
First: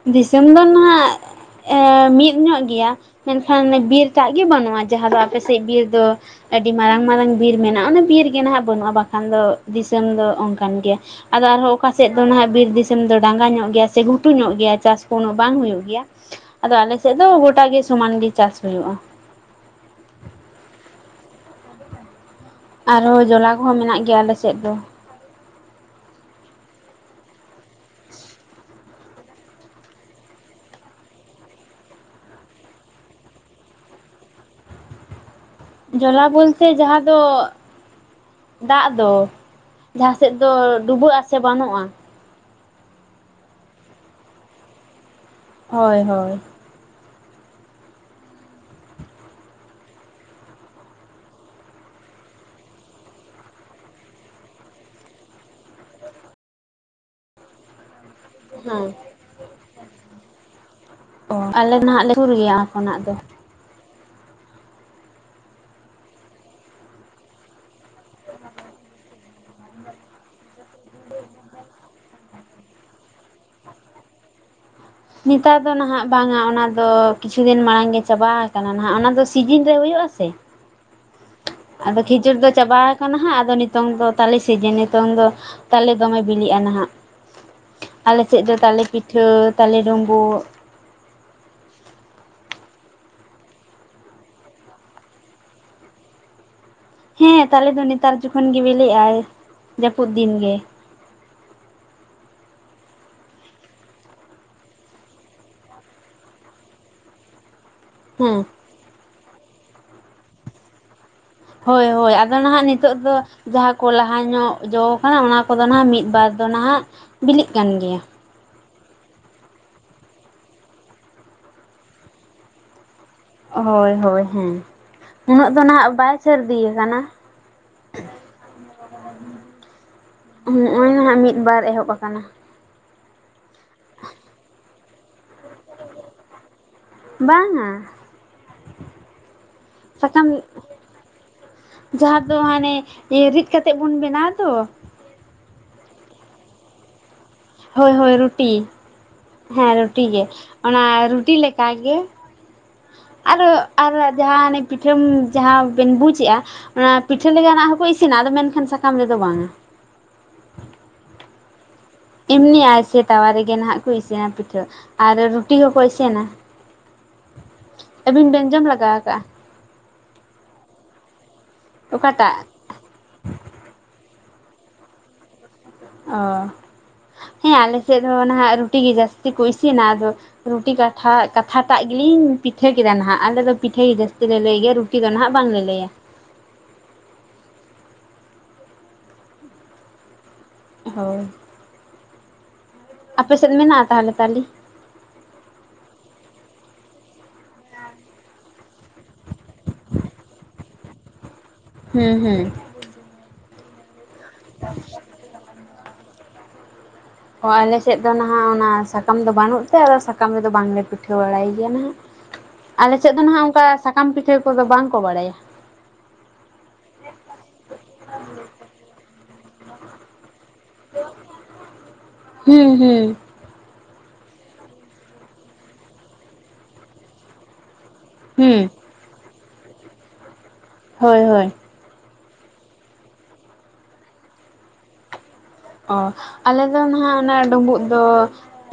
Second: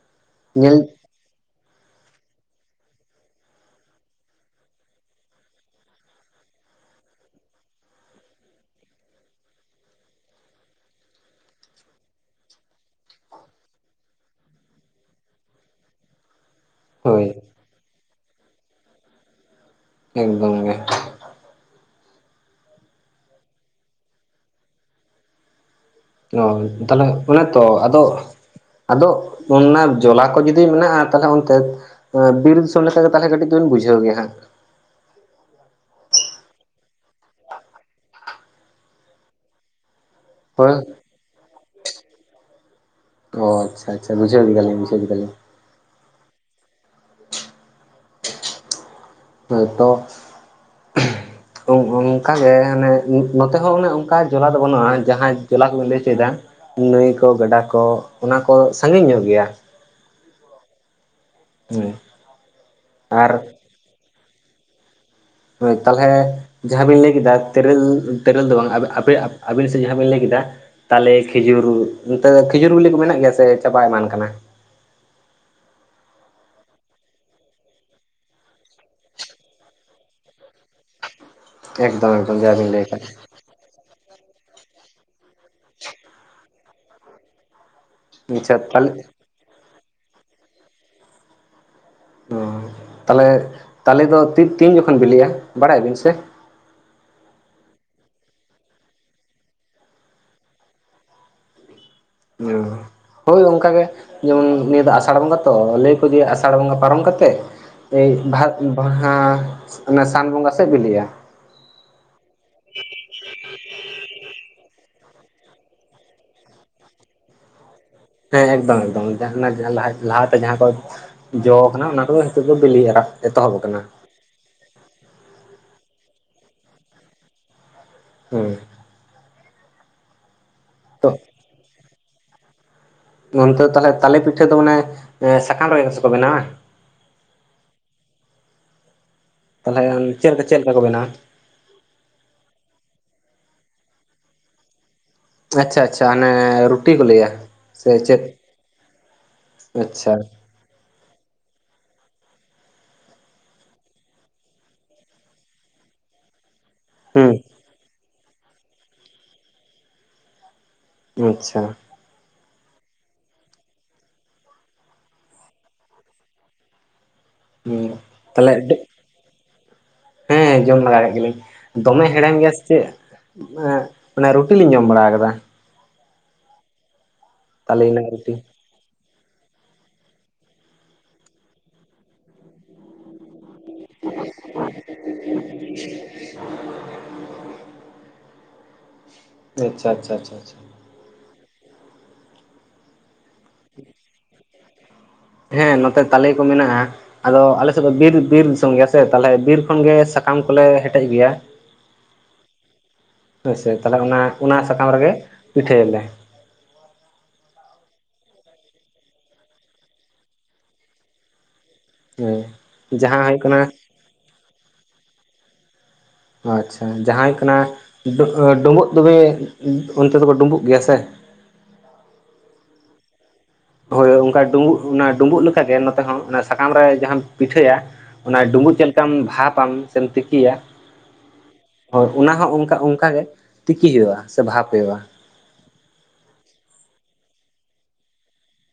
ᱫᱤᱥᱚᱢ ᱫᱚ ᱧᱮᱞ ᱱᱟᱜ ᱢᱤᱫ ᱧᱚᱜ ᱜᱮᱭᱟ, ᱢᱮᱱ ᱠᱷᱟᱱ ᱵᱤᱨ ᱴᱟᱜ ᱜᱮ ᱵᱟᱹᱱᱩᱜᱼᱟ ᱡᱟᱦᱟᱸ ᱫᱚ ᱟᱯᱮ ᱥᱮᱫ ᱵᱤᱨ ᱫᱚ᱾ ᱟᱹᱰᱤ ᱢᱟᱨᱟᱝ ᱢᱟᱨᱟᱝ ᱵᱤᱨ ᱢᱮᱱᱟᱜᱼᱟ ᱚᱱᱮ ᱵᱤᱨ ᱜᱮ ᱱᱟᱦᱟᱜ ᱵᱟᱹᱱᱩᱜᱼᱟ ᱵᱟᱠᱷᱟᱱ ᱫᱚ ᱫᱤᱥᱚᱢ ᱫᱚ ᱚᱝᱠᱟᱱ ᱜᱮᱭᱟ᱾ ᱟᱫᱚ ᱟᱨᱦᱚᱸ ᱚᱠᱟ ᱥᱮᱫ ᱫᱚ ᱱᱟᱦᱟᱹᱜ ᱵᱤᱨ ᱫᱤᱥᱚᱢ ᱫᱚ ᱰᱟᱝᱜᱟ ᱧᱚᱜ ᱜᱮᱭᱟ ᱥᱮ ᱜᱷᱩᱴᱩ ᱧᱚᱜ ᱜᱮᱭᱟ, ᱜᱮᱭᱟ ᱪᱟᱥ ᱠᱚ ᱩᱱᱟᱹᱜ ᱵᱟᱝ ᱦᱳᱭᱳᱜ ᱜᱮᱭᱟ ᱟᱫᱚ ᱟᱞᱮ ᱥᱮᱫ ᱫᱚ ᱦᱳᱭ ᱜᱚᱴᱟ ᱜᱮ ᱥᱚᱢᱟᱱ ᱜᱮ ᱪᱟᱥ ᱦᱳᱭᱳᱜ-ᱟ ᱾ ᱮᱠᱫᱚᱢ ᱜᱮ, ᱟᱨ ᱦᱚᱸ ᱡᱚᱞᱟ ᱠᱚ ᱦᱚᱸ ᱢᱮᱱᱟᱜ ᱜᱮᱭᱟ ᱟᱞᱮ ᱥᱮᱫ ᱫᱚ, ᱚ ᱛᱟᱦᱚᱞᱮ ᱚᱱᱮ ᱛᱚ ᱟᱫᱚ, ᱟᱫᱚ ᱚᱱᱟ ᱡᱚᱞᱟ ᱠᱚ ᱡᱩᱫᱤ ᱢᱮᱱᱟᱜ-ᱟ ᱛᱟᱦᱚᱞᱮ ᱚᱱᱛᱮ, ᱵᱤᱨ ᱫᱤᱥᱚᱢ ᱞᱮᱠᱟ ᱜᱮ ᱛᱟᱦᱚᱞᱮ ᱠᱟᱹᱴᱤᱡ ᱫᱩᱵᱤᱱ ᱵᱩᱡᱷᱟᱹᱳ ᱜᱮᱭᱟᱸ ᱷᱟᱸᱜ, ᱡᱚᱞᱟ ᱵᱚᱞᱛᱮ ᱡᱟᱦᱟᱸ ᱫᱚ ᱫᱟᱜ ᱫᱚ, ᱡᱟᱦᱟᱸ ᱥᱮᱫ ᱫᱚ ᱦᱳᱭ ᱰᱩᱵᱟᱹᱜ-ᱟ ᱥᱮ ᱵᱟᱹᱱᱚ-ᱟ, ᱚ ᱟᱪᱪᱷᱟ ᱟᱪᱪᱷᱟ, ᱵᱩᱡᱷᱟᱹᱳ ᱠᱮᱫᱟ ᱞᱤᱧ ᱵᱩᱡᱟᱹᱳ ᱠᱮᱫᱟ ᱞᱤᱧ ᱦᱳᱭ ᱦᱳᱭ, ᱦᱚᱭ ᱛᱚ, ᱚᱝᱠᱟ ᱜᱮ ᱢᱟᱱᱮ ᱱᱚᱛᱮ ᱦᱚᱸ ᱚᱱᱮ ᱚᱝᱠᱟ ᱡᱚᱞᱟ ᱫᱚ ᱵᱟᱹᱱᱩ-ᱟ ᱡᱟᱦᱟᱸ ᱡᱚᱞᱟ ᱠᱚ ᱵᱤᱱ ᱞᱟᱹᱭ ᱦᱚᱪᱚᱭᱮᱫᱟ ᱾ ᱱᱟᱹᱭ ᱠᱚ ᱜᱟᱰᱟ ᱠᱚ ᱚᱱᱟ ᱠᱚ ᱥᱟᱺᱜᱤᱧ ᱧᱚᱜ ᱜᱮᱭᱟ ᱾ ᱚᱸ ᱟᱞᱮ ᱫᱚ ᱦᱮᱸ ᱱᱟᱜ ᱞᱮ ᱥᱩᱨ ᱜᱮᱭᱟ ᱚᱱᱟ ᱠᱷᱚᱱᱟᱜ ᱫᱚ, ᱟᱨ ᱦᱚᱭ ᱛᱟᱦᱚᱞᱮ, ᱡᱟᱦᱟᱸ ᱵᱤᱱ ᱞᱟᱹᱭ ᱠᱮᱫᱟ ᱛᱮᱨᱮᱞ ᱛᱮᱨᱮᱞ ᱫᱚ ᱵᱟᱝ ᱟᱵᱮ ᱟᱹᱵᱤᱱ ᱥᱮᱫ ᱡᱟᱦᱟᱸ ᱵᱤᱱ ᱞᱟᱹᱭ ᱠᱮᱫᱟ, ᱛᱟᱞᱮ ᱠᱷᱤᱡᱩᱨ ᱱᱚᱛᱮ ᱠᱷᱤᱡᱩᱨ ᱵᱮᱞᱮ ᱠᱚ ᱢᱮᱱᱟᱜ ᱜᱮᱭᱟ ᱥᱮ ᱪᱟᱵᱟ ᱮᱢᱟᱱ ᱠᱟᱱᱟ? ᱱᱮᱛᱟᱨ ᱫᱚ ᱱᱟᱦᱟᱜ ᱵᱟᱝᱟ ᱚᱱᱟ ᱫᱚ ᱠᱤᱪᱷᱩ ᱫᱤᱱ ᱢᱟᱲᱟᱝ ᱜᱮ ᱪᱟᱵᱟ ᱟᱠᱟᱱᱟ ᱱᱟᱦᱟᱜ ᱚᱱᱟ ᱫᱚ ᱥᱤᱡᱤᱱ ᱨᱮ ᱦᱳᱭᱳᱜ-ᱟ ᱥᱮ ᱟᱫᱚ ᱮᱠᱫᱚᱢ ᱠᱷᱤᱡᱩᱨ ᱮᱠᱫᱚᱢ ᱫᱚ ᱡᱟ ᱵᱤᱱ ᱪᱟᱵᱟ ᱞᱟᱹᱭ ᱠᱟᱫ ᱟᱠᱟᱱᱟ ᱦᱟᱸᱜ ᱟᱫᱚ, ᱱᱤᱛᱚᱝ ᱫᱚ ᱛᱟᱞᱮ ᱥᱤᱡᱤᱱ ᱱᱤᱛᱚᱝ ᱫᱚ ᱛᱟᱞᱮ ᱫᱚᱢᱮ ᱵᱤᱞᱤᱜ-ᱟ ᱱᱟᱦᱟᱹᱜ, ᱟᱞᱮ ᱥᱮᱫ ᱫᱚ ᱟᱪᱪᱷᱟ ᱛᱟᱞᱮ ᱛᱟᱦᱚᱞᱮ ᱯᱤᱴᱷᱟᱹ ᱛᱟᱞᱮ ᱰᱳᱵᱳᱜ, ᱚ ᱛᱟᱦᱚᱞᱮ ᱛᱟᱞᱮ ᱫᱚ ᱛᱤᱱ ᱡᱚᱠᱷᱚᱱ ᱵᱤᱞᱤ-ᱟ ᱵᱟᱲᱟᱭᱟ ᱵᱤᱱ ᱥᱮ? ᱦᱮᱸ ᱛᱟᱞᱮ ᱫᱚ ᱱᱮᱛᱟᱨ ᱡᱚᱠᱷᱚᱱ ᱜᱮ ᱵᱤᱞᱤ-ᱟᱭ ᱡᱟᱹᱯᱩᱫ ᱫᱤᱱ ᱜᱮ᱾ ᱚ᱾ ᱦᱳᱭ ᱚᱝᱠᱟᱜ ᱜᱮ ᱡᱮᱢᱚᱱ ᱱᱤᱭᱟᱹ ᱫᱚ ᱟᱥᱟᱲ ᱵᱚᱸᱜᱟ ᱛᱚ ᱞᱟᱹᱭ-ᱟ ᱠᱚ ᱡᱮ ᱟᱥᱟᱲ ᱵᱚᱸᱜᱟ ᱯᱟᱨᱚᱢ ᱠᱟᱛᱮ ᱮᱭ ᱦᱮᱸ ᱵᱟᱦᱟ ᱵᱟᱦᱟ ᱚᱱᱟ ᱥᱟᱱ ᱵᱚᱸᱜᱟ ᱥᱮᱫ ᱵᱤᱞᱤᱜ-ᱟ᱾ ᱦᱳᱭ ᱦᱳᱭ ᱟᱫᱚ ᱱᱟᱦᱟᱸᱜ ᱱᱤᱛᱚᱜ ᱫᱚ ᱡᱟᱦᱟᱸ ᱠᱚ ᱞᱟᱦᱟ ᱧᱚᱜ ᱡᱚ ᱦᱮᱸ ᱚᱱᱟ ᱠᱚᱫᱚ ᱱᱟᱦᱟᱹᱜ ᱢᱤᱫ ᱵᱟᱨ ᱫᱚ ᱱᱟᱦᱟᱹᱜ ᱵᱤᱞᱤᱜ ᱠᱟᱱ ᱜᱮᱭᱟ᱾ ᱦᱮᱸ ᱮᱠᱫᱚᱢ ᱮᱠᱫᱚᱢ ᱚᱱᱮ ᱞᱟᱦᱟᱛᱮ ᱡᱟᱦᱟᱸ ᱠᱚ ᱡᱚ ᱠᱟᱱᱟ ᱚᱱᱟ ᱠᱚᱫᱚ ᱱᱤᱛᱚᱜ ᱫᱚ ᱵᱤᱞᱤᱜ-ᱟ᱾ ᱦᱳᱭ ᱦᱳᱭ ᱦᱮᱸ ᱩᱱᱟᱹᱜ ᱫᱚ ᱱᱟᱦᱟᱸᱜ ᱵᱟᱭ ᱥᱟᱹᱨᱫᱤ ᱠᱟᱱᱟ, ᱦᱩᱸ᱾ ᱱᱚᱸᱜ-ᱚᱭ ᱱᱟᱦᱟᱹᱜ ᱢᱤᱫ ᱵᱟᱨ ᱮᱦᱚᱵ ᱟᱠᱟᱱᱟ᱾ ᱚᱱᱛᱮ ᱫᱟ ᱛᱟᱦᱚᱞᱮ ᱛᱟᱞᱮ ᱯᱤᱴᱷᱟᱹ ᱫᱚ ᱢᱟᱱᱮ ᱥᱟᱠᱟᱢ ᱨᱮᱜᱮ ᱠᱚ ᱥᱮ ᱵᱮᱱᱟᱣᱟ? ᱵᱟᱝ-ᱟ᱾ ᱛᱟᱹᱦᱚᱞᱮ ᱥᱟᱠᱟᱢ ᱪᱮᱫ ᱞᱮᱠᱟ ᱪᱮᱫ ᱞᱮᱠᱟ ᱠᱚ ᱵᱮᱱᱟᱣᱟ? ᱡᱟᱦᱟᱸ ᱫᱚ ᱦᱟᱸᱱᱮ ᱨᱤᱫ ᱠᱟᱛᱮᱜ ᱵᱚᱱ ᱵᱮᱱᱟᱳᱟ ᱫᱚ, ᱟᱪᱪᱷᱟ ᱟᱪᱪᱷᱟ ᱚᱱᱮ ᱨᱩᱴᱤ ᱠᱚ ᱞᱟᱹᱭᱟ᱾ ᱥᱮ ᱦᱳᱭ ᱦᱳᱭ ᱪᱮᱫ ᱨᱩᱴᱤ ᱦᱮᱸ ᱨᱩᱴᱤ ᱟᱪᱪᱷᱟ ᱜᱮ ᱚᱱᱟ ᱨᱩᱴᱤ ᱞᱮᱠᱟ ᱜᱮ ᱟᱨᱚ ᱟᱨ ᱡᱟᱦᱟᱸ ᱚᱱᱮ ᱯᱤᱴᱷᱟᱹᱢ ᱡᱟᱦᱟᱸ ᱵᱮᱱ ᱵᱩᱡᱮᱜᱼᱟ, ᱚᱱᱟ ᱦᱩᱸ ᱯᱤᱴᱷᱟᱹ ᱞᱮᱠᱟᱱᱟᱜ ᱦᱚᱸᱠᱚ ᱤᱥᱤᱱᱟ ᱟᱫᱚ ᱢᱮᱱᱠᱷᱟᱱ ᱥᱟᱠᱟᱢ ᱨᱮᱫᱚ ᱵᱟᱝᱟ᱾ ᱟᱪᱪᱷᱟ᱾ ᱮᱢᱱᱤ ᱟᱭᱥᱮ ᱛᱟᱣᱟ ᱨᱮᱜᱮ ᱱᱟᱦᱟᱸᱜ ᱠᱚ ᱤᱥᱤᱱᱟ ᱯᱤᱴᱷᱟᱹ ᱟᱨ ᱨᱩᱴᱤ ᱦᱚᱸᱠᱚ ᱤᱥᱤᱱᱟ᱾ ᱦᱩᱸ ᱟᱹᱵᱤᱱ ᱵᱮᱱ ᱛᱟᱦᱚᱞᱮ ᱡᱚᱢ ᱞᱟᱜᱟ ᱠᱟᱜ-ᱟ? ᱦᱮᱸ ᱡᱚᱢ ᱵᱟᱬᱟ ᱠᱟᱜ ᱜᱮᱭᱟ ᱞᱤᱧ ᱫᱚᱢᱮ ᱦᱮᱲᱮᱢ ᱚᱠᱟᱴᱟᱜ ᱜᱮᱭᱟ ᱥᱮ ᱪᱮᱫ ᱮᱸᱜ ᱮ ᱨᱩᱴᱤ ᱞᱤᱧ ᱡᱚᱢ ᱵᱟᱲᱟ ᱠᱟᱫᱟ᱾ ᱚ ᱦᱮᱸ ᱟᱞᱮ ᱛᱟᱞᱮ ᱥᱮᱫ ᱨᱮᱱᱟᱜ ᱦᱚᱸ ᱱᱟᱦᱟᱸᱜ ᱨᱩ ᱨᱩᱴᱤ ᱜᱮ ᱡᱟᱹᱥᱛᱤ ᱠᱚ ᱤᱥᱤᱱᱟ ᱟᱫᱚ ᱨᱩᱴᱤ ᱠᱟᱛᱷᱟ ᱠᱟᱛᱷᱟᱴᱟᱜ ᱜᱮᱞᱤᱧ ᱯᱤᱴᱷᱟᱹ ᱠᱮᱫᱟ ᱱᱟᱦᱟᱹᱜ ᱟᱞᱮᱫᱚ ᱯᱤᱴᱷᱟᱹ ᱜᱮ ᱡᱟᱹᱥᱛᱤ ᱞᱮ ᱞᱟᱹᱭ ᱜᱮᱭᱟ ᱨᱩᱴᱤ ᱫᱚ ᱱᱟᱦᱟᱹᱜ ᱵᱟᱝᱞᱮ ᱞᱟᱹᱭᱟ᱾ [inaudible] ᱟᱪᱪᱷᱟ ᱪᱷᱟ ᱪᱷᱟ ᱪᱷᱟ᱾ ᱦᱳᱭ᱾ ᱟᱯᱮᱥᱮᱫ ᱢᱮᱱᱟᱜᱼᱟ ᱛᱟᱦᱚᱞᱮ ᱛᱟᱞᱤ? ᱦᱮᱸ ᱱᱚᱛᱮ ᱛᱟᱞᱮ ᱠᱚ ᱢᱮᱱᱟᱜᱼᱟ᱾ ᱟᱫᱚ ᱟᱞᱮ ᱥᱮᱫ ᱫᱚ ᱵᱤᱨ ᱵᱤᱨ ᱫᱤᱥᱚᱢ ᱜᱮᱭᱟ ᱥᱮ ᱛᱟᱦᱞᱮ ᱵᱤᱨ ᱠᱷᱚᱱᱜᱮ ᱥᱟᱠᱟᱢ ᱠᱚᱞᱮ ᱦᱮᱴᱮᱡ ᱟᱜᱩᱭᱟ᱾ ᱦᱩᱸ ᱦᱩᱸ᱾ ᱦᱳᱭ ᱥᱮ ᱛᱟᱦᱚᱞᱮ ᱚᱱᱟ ᱚᱱᱟ ᱥᱟᱠᱟᱢ ᱨᱮᱜᱮ ᱯᱤᱴᱷᱟᱹᱭᱟᱞᱮ᱾ ᱚ ᱟᱞᱮᱥᱮᱫ ᱫᱚ ᱱᱟᱦᱟᱸᱜ ᱚᱱᱟ ᱥᱟᱠᱟᱢ ᱫᱚ ᱵᱟᱹᱱᱩᱜ ᱛᱮ ᱟᱫᱚ ᱥᱟᱠᱟᱢ ᱨᱮᱫᱚ ᱵᱟᱝᱞᱮ ᱯᱤᱴᱷᱟᱹ ᱵᱟᱲᱟᱭ ᱜᱮᱭᱟ ᱱᱟᱦᱟᱸᱜ᱾ ᱟᱞᱮ ᱦᱮᱸ᱾ ᱥᱮᱫ ᱡᱟᱦᱟᱸ ᱫᱚ ᱦᱩᱭᱩᱜ ᱱᱟᱦᱟᱸᱜ ᱠᱟᱱᱟ ᱚᱝᱠᱟ ᱥᱟᱠᱟᱢ ᱯᱤᱴᱷᱟᱹ ᱠᱚᱫᱚ ᱵᱟᱝᱠᱚ ᱵᱟᱲᱟᱭᱟ᱾ ᱟᱪᱪᱷᱟ ᱡᱟᱦᱟᱸᱭ ᱠᱟᱱᱟ ᱰᱳ ᱰᱳᱵᱩᱜ ᱛᱚᱵᱮ ᱚᱱᱛᱮ ᱫᱚᱠᱚ ᱰᱩᱵᱩᱜ ᱜᱮᱭᱟ ᱥᱮ? ᱦᱩᱸ ᱦᱩᱸ᱾ ᱦᱳᱭ ᱚᱱᱠᱟ ᱰᱩᱸᱵᱩᱜ ᱚᱱᱟ ᱰᱩᱸᱵᱩᱜ ᱞᱮᱠᱟᱜᱮ ᱱᱚᱛᱮ ᱦᱚᱸ ᱚᱱᱟ ᱥᱟᱠᱟᱢ ᱨᱮ ᱡᱟᱦᱟᱸᱢ ᱯᱤᱴᱷᱟᱹᱭᱟ, ᱚᱱᱟ ᱦᱩᱸ ᱰᱩᱢᱵᱩᱜ ᱪᱮᱫ ᱞᱮᱠᱟᱢ ᱵᱷᱟᱯᱟᱢ ᱥᱮᱢ ᱛᱤᱠᱤᱭᱟ ᱦᱳᱭ ᱦᱳᱭ᱾ ᱦᱳᱭ ᱚᱱᱟ ᱦᱚᱸ ᱚᱱᱠᱟ ᱚᱱᱠᱟ ᱜᱮ ᱛᱤᱠᱤ ᱦᱩᱭᱩᱜᱼᱟ ᱥᱮ ᱵᱷᱟᱵᱽ ᱦᱩᱭᱩᱜᱼᱟ᱾ ᱚ ᱟᱞᱮ ᱫᱚ ᱱᱟᱦᱟᱸᱜ ᱚᱱᱟ ᱰᱩᱢᱵᱩᱜ ᱫᱚ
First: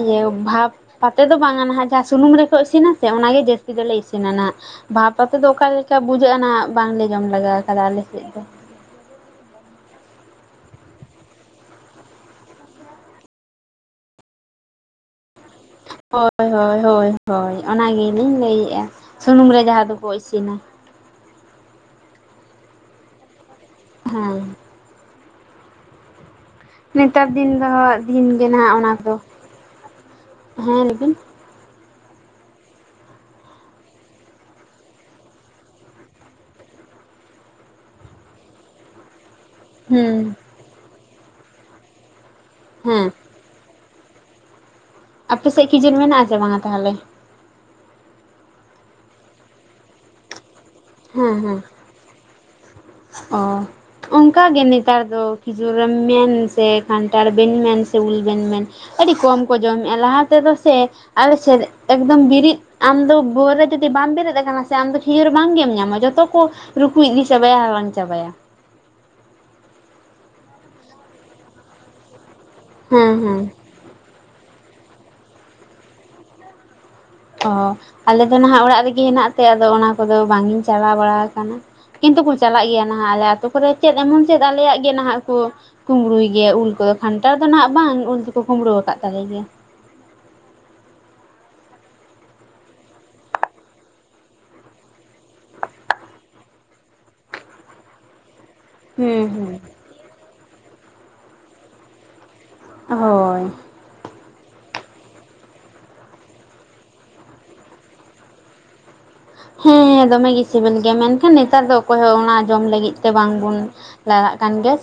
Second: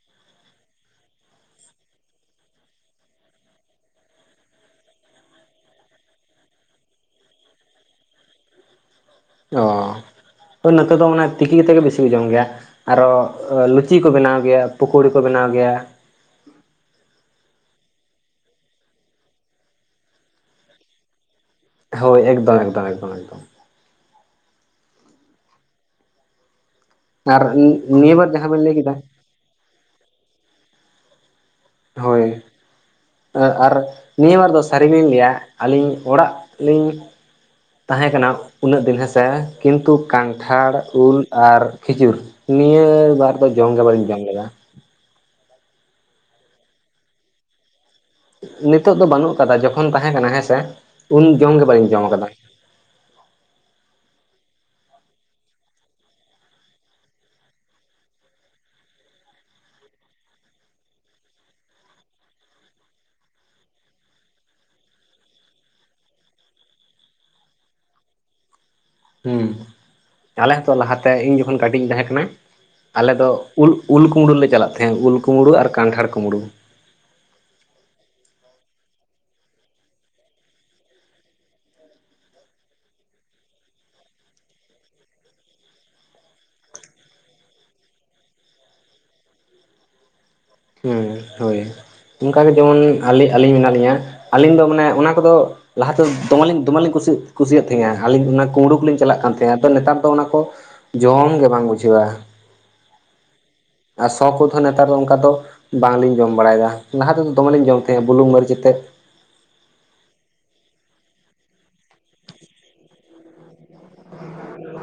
ᱤᱭᱟᱹ ᱵᱷᱟᱵᱽ ᱠᱟᱛᱮ ᱫᱚ ᱵᱟᱝᱼᱟ ᱱᱟᱦᱟᱸᱜ ᱡᱟᱦᱟᱸ ᱥᱩᱱᱩᱢ ᱨᱮᱠᱚ ᱤᱥᱤᱱᱟᱥᱮ ᱚᱱᱟᱜ ᱜᱮ ᱡᱟᱹᱥᱛᱤ ᱫᱚᱞᱮ ᱤᱥᱤᱱᱟ ᱱᱟᱦᱟᱸᱜ᱾ ᱵᱷᱟᱵᱽ ᱠᱟᱛᱮᱫ ᱫᱚ ᱚᱠᱟ ᱞᱮᱠᱟ ᱵᱩᱡᱷᱟᱹᱜᱼᱟ ᱱᱟᱜ ᱵᱟᱝᱞᱮ ᱡᱚᱢ ᱞᱮᱜᱟ ᱠᱟᱫᱟ ᱟᱞᱮ ᱥᱮᱫ ᱫᱚ᱾ ᱚ ᱦᱳᱭ ᱱᱚᱛᱮ ᱫᱚ ᱢᱟᱱᱮ ᱛᱤᱠᱤ ᱠᱟᱛᱮᱫ ᱜᱮ ᱵᱤᱥᱤ ᱠᱚ ᱡᱚᱢ ᱜᱮᱭᱟ᱾ ᱟᱨᱚ ᱞᱩᱪᱤ ᱠᱚ ᱵᱮᱱᱟᱣ ᱜᱮᱭᱟ ᱯᱩᱠᱳᱲᱤ ᱠᱚ ᱵᱮᱱᱟᱣ ᱜᱮᱭᱟ᱾ ᱦᱳᱭ ᱦᱳᱭ ᱦᱳᱭ ᱦᱳᱭ ᱚᱱᱟᱜᱮᱞᱤᱧ ᱞᱟᱹᱭᱮᱫᱼᱟ ᱥᱩᱱᱩᱢ ᱨᱮ ᱡᱟᱦᱟᱸ ᱫᱚᱠᱚ ᱤᱥᱤᱱᱟ᱾ ᱦᱳᱭ ᱮᱠᱫᱚᱢ ᱮᱠᱫᱚᱢ ᱮᱠᱫᱚᱢ ᱮᱠᱫᱚᱢ᱾ ᱦᱮᱸ᱾ ᱱᱮᱛᱟᱨ ᱟᱨ ᱫᱤᱱ ᱫᱚ [inaudible] ᱱᱤᱭᱟᱹ ᱫᱤᱱ ᱵᱟᱨ ᱜᱮ ᱡᱟᱦᱟᱸ ᱵᱮᱱ ᱱᱟᱦᱟᱜ ᱞᱟᱹᱭ ᱚᱱᱟ ᱠᱮᱫᱟ ᱠᱚᱫᱚ᱾ ᱦᱮᱸ ᱞᱮᱭ ᱵᱤᱱ᱾ ᱦᱳᱭ᱾ ᱮᱸ ᱟᱨ ᱱᱤᱭᱟᱹ ᱵᱟᱨ ᱫᱚ ᱥᱟᱹᱨᱤ ᱜᱮᱞᱤᱧ ᱞᱟᱹᱭᱟ ᱟᱹᱞᱤᱧ ᱚᱲᱟᱜ ᱞᱤᱧ ᱛᱟᱦᱮᱸ ᱠᱟᱱᱟ ᱩᱱᱟᱹᱜ ᱫᱤᱱ ᱦᱮᱸ ᱥᱮ᱾ ᱠᱤᱱᱛᱩ ᱦᱩᱸ ᱠᱟᱱᱴᱷᱟᱲ, ᱩᱞ ᱟᱨ ᱠᱷᱤᱡᱩᱨ ᱱᱤᱭᱟᱹ ᱦᱮᱸ ᱵᱟᱨ ᱫᱚ ᱡᱚᱢ ᱜᱮ ᱵᱟᱹᱞᱤᱧ ᱡᱚᱢ ᱞᱮᱫᱟ᱾ ᱟᱯᱮ ᱥᱮᱫ ᱠᱤᱡᱩᱨ ᱢᱮᱱᱟᱜᱼᱟ ᱥᱮ ᱵᱟᱝᱟ ᱛᱟᱦᱚᱞᱮ? ᱱᱤᱛᱚᱜ ᱫᱚ ᱵᱟᱹᱱᱩᱜ ᱟᱠᱟᱫᱟ ᱡᱚᱠᱷᱚᱱ ᱛᱟᱦᱮᱸ ᱠᱟᱱᱟ ᱦᱮᱸᱥᱮ, ᱩᱱ ᱦᱮᱸ ᱦᱮᱸ ᱡᱚᱢᱜᱮ ᱵᱟᱹᱞᱤᱧ ᱡᱚᱢ ᱟᱠᱟᱫᱟ᱾ ᱚ᱾ ᱚᱱᱠᱟᱜᱮ ᱱᱮᱛᱟᱨ ᱫᱚ ᱠᱷᱤᱡᱩᱨᱮᱢ ᱢᱮᱱ ᱥᱮ ᱠᱟᱱᱴᱷᱟᱲ ᱵᱮᱱ ᱢᱮᱱ ᱥᱮ ᱩᱞ ᱵᱮᱱ ᱢᱮᱱ᱾ ᱟᱹᱰᱤ ᱠᱚᱢ ᱠᱚ ᱡᱚᱢᱮᱜᱼᱟ ᱞᱟᱦᱟ ᱛᱮᱫᱚ ᱥᱮ ᱟᱞ ᱥᱮᱫ ᱮᱠᱫᱚᱢ ᱵᱤᱨᱤᱫ ᱟᱢᱫᱚ ᱵᱷᱳᱨ ᱨᱮ ᱡᱩᱫᱤ ᱵᱟᱢ ᱵᱮᱨᱮᱫ ᱟᱠᱟᱱᱟ ᱥᱮ ᱟᱢᱫᱚ ᱠᱷᱤᱭᱩᱨ ᱵᱟᱝᱜᱮᱢ ᱧᱟᱢᱟ ᱡᱚᱛᱚ ᱠᱚ ᱨᱩᱠᱩ ᱤᱫᱤ ᱪᱟᱵᱟᱭᱟ ᱦᱟᱞᱟᱝ ᱪᱟᱵᱟᱭᱟ᱾ ᱦᱩᱸ ᱟᱞᱮ ᱦᱚᱸᱛᱚ ᱞᱟᱦᱟᱛᱮ ᱤᱧ ᱡᱚᱠᱷᱚᱱ ᱠᱟᱹᱴᱤᱡ ᱤᱧ ᱛᱟᱦᱮᱸ ᱠᱟᱱᱟ ᱟᱞᱮ ᱦᱮᱸ ᱫᱚ ᱦᱮᱸ ᱩᱞ ᱩᱞ ᱠᱩᱢᱵᱽᱲᱩ ᱞᱮ ᱪᱟᱞᱟᱜ ᱛᱟᱦᱮᱸᱜ ᱩᱞ ᱠᱩᱢᱵᱽᱲᱩ ᱟᱨ ᱠᱟᱱᱴᱷᱟᱲ ᱠᱩᱢᱵᱽᱲᱩ᱾ ᱚ ᱟᱞᱮ ᱫᱚ ᱱᱟᱦᱟᱜ ᱚᱲᱟᱜ ᱨᱮᱜᱮ ᱦᱮᱱᱟᱜ ᱛᱮ ᱟᱫᱚ ᱚᱱᱟ ᱠᱚᱫᱚ ᱵᱟᱝ ᱤᱧ ᱪᱟᱞᱟᱣ ᱵᱟᱲᱟ ᱟᱠᱟᱱᱟ᱾ ᱠᱤᱱᱛᱩ ᱠᱚ ᱪᱟᱞᱟᱜ ᱜᱮᱭᱟ ᱱᱟᱦᱟᱜ ᱟᱞᱮ ᱟᱛᱳ ᱠᱚᱨᱮ ᱪᱮᱫ ᱮᱢᱚᱱ ᱪᱮᱫ ᱟᱞᱮᱭᱟᱜ ᱜᱮ ᱱᱟᱦᱟᱜ ᱠᱚ ᱠᱩᱢᱵᱽᱲᱩᱭ ᱜᱮᱭᱟ ᱩᱞ ᱠᱚᱫᱚ ᱠᱷᱟᱱᱴᱟᱲ ᱫᱚ ᱱᱟᱦᱟᱜ ᱵᱟᱝ ᱩᱞ ᱫᱚᱠᱚ ᱠᱩᱢᱵᱽᱲᱩ ᱟᱠᱟᱫ ᱛᱟᱞᱮ ᱜᱮᱭᱟ᱾ ᱦᱮᱸ ᱦᱳᱭ ᱚᱱᱠᱟ ᱜᱮ ᱡᱮᱢᱚᱱ ᱟᱹᱞᱤ ᱟᱹᱞᱤᱧ ᱢᱮᱱᱟᱜ ᱞᱤᱧᱟᱹ᱾ ᱟᱹᱞᱤᱧ ᱫᱚ ᱢᱟᱱᱮ ᱚᱱᱟ ᱠᱚᱫᱚ ᱞᱟᱦᱟᱛᱮᱫᱚ ᱫᱚᱢᱮᱞᱤᱧ ᱫᱚᱢᱮᱞᱤᱧ ᱠᱩᱥᱤᱭᱟᱜ ᱠᱩᱥᱤᱭᱟᱜ ᱛᱟᱦᱮᱸᱜ-ᱟ ᱟᱹᱞᱤᱧ ᱚᱱᱟ ᱠᱩᱢᱵᱽᱲᱩ ᱠᱚᱞᱤᱧ ᱪᱟᱞᱟᱜ ᱦᱩᱸ ᱠᱟᱱ ᱦᱩᱸ ᱛᱟᱦᱮᱸᱱᱟ ᱟᱫᱚ ᱱᱮᱛᱟᱨ ᱫᱚ ᱚᱱᱟ ᱠᱚ ᱡᱚᱢ ᱜᱮ ᱵᱟᱝ ᱵᱩᱡᱷᱟᱹᱭᱟ᱾ ᱦᱳᱭ᱾ ᱟᱨ ᱥᱚ ᱠᱚ ᱛᱟᱦᱮᱱᱟ ᱱᱮᱛᱟᱨ ᱫᱚ ᱚᱱᱠᱟ ᱫᱚ᱾ ᱵᱟᱝᱞᱤᱧ ᱡᱚᱢ ᱵᱟᱲᱟᱭᱮᱫᱟ᱾ ᱞᱟᱦᱟ ᱛᱮᱫᱚ ᱫᱚᱢᱮᱞᱤᱧ ᱡᱚᱢ ᱛᱟᱦᱮᱸᱜ ᱵᱩᱞᱩᱝ ᱢᱟᱹᱨᱤᱪ ᱟᱛᱮᱫ᱾ ᱦᱮᱸ ᱫᱚᱢᱮ ᱜᱮ ᱜᱮ ᱥᱤᱵᱤᱞ ᱜᱮᱭᱟ ᱢᱮᱱᱠᱷᱟᱱ ᱱᱮᱛᱟᱨ ᱫᱚ ᱚᱠᱚᱭ ᱦᱚᱸ ᱚᱱᱟ ᱡᱚᱢ ᱞᱟᱹᱜᱤᱫ ᱛᱮ ᱵᱟᱝᱵᱚᱱ ᱞᱟᱜᱟᱜ ᱠᱟᱱ ᱜᱮᱭᱟ᱾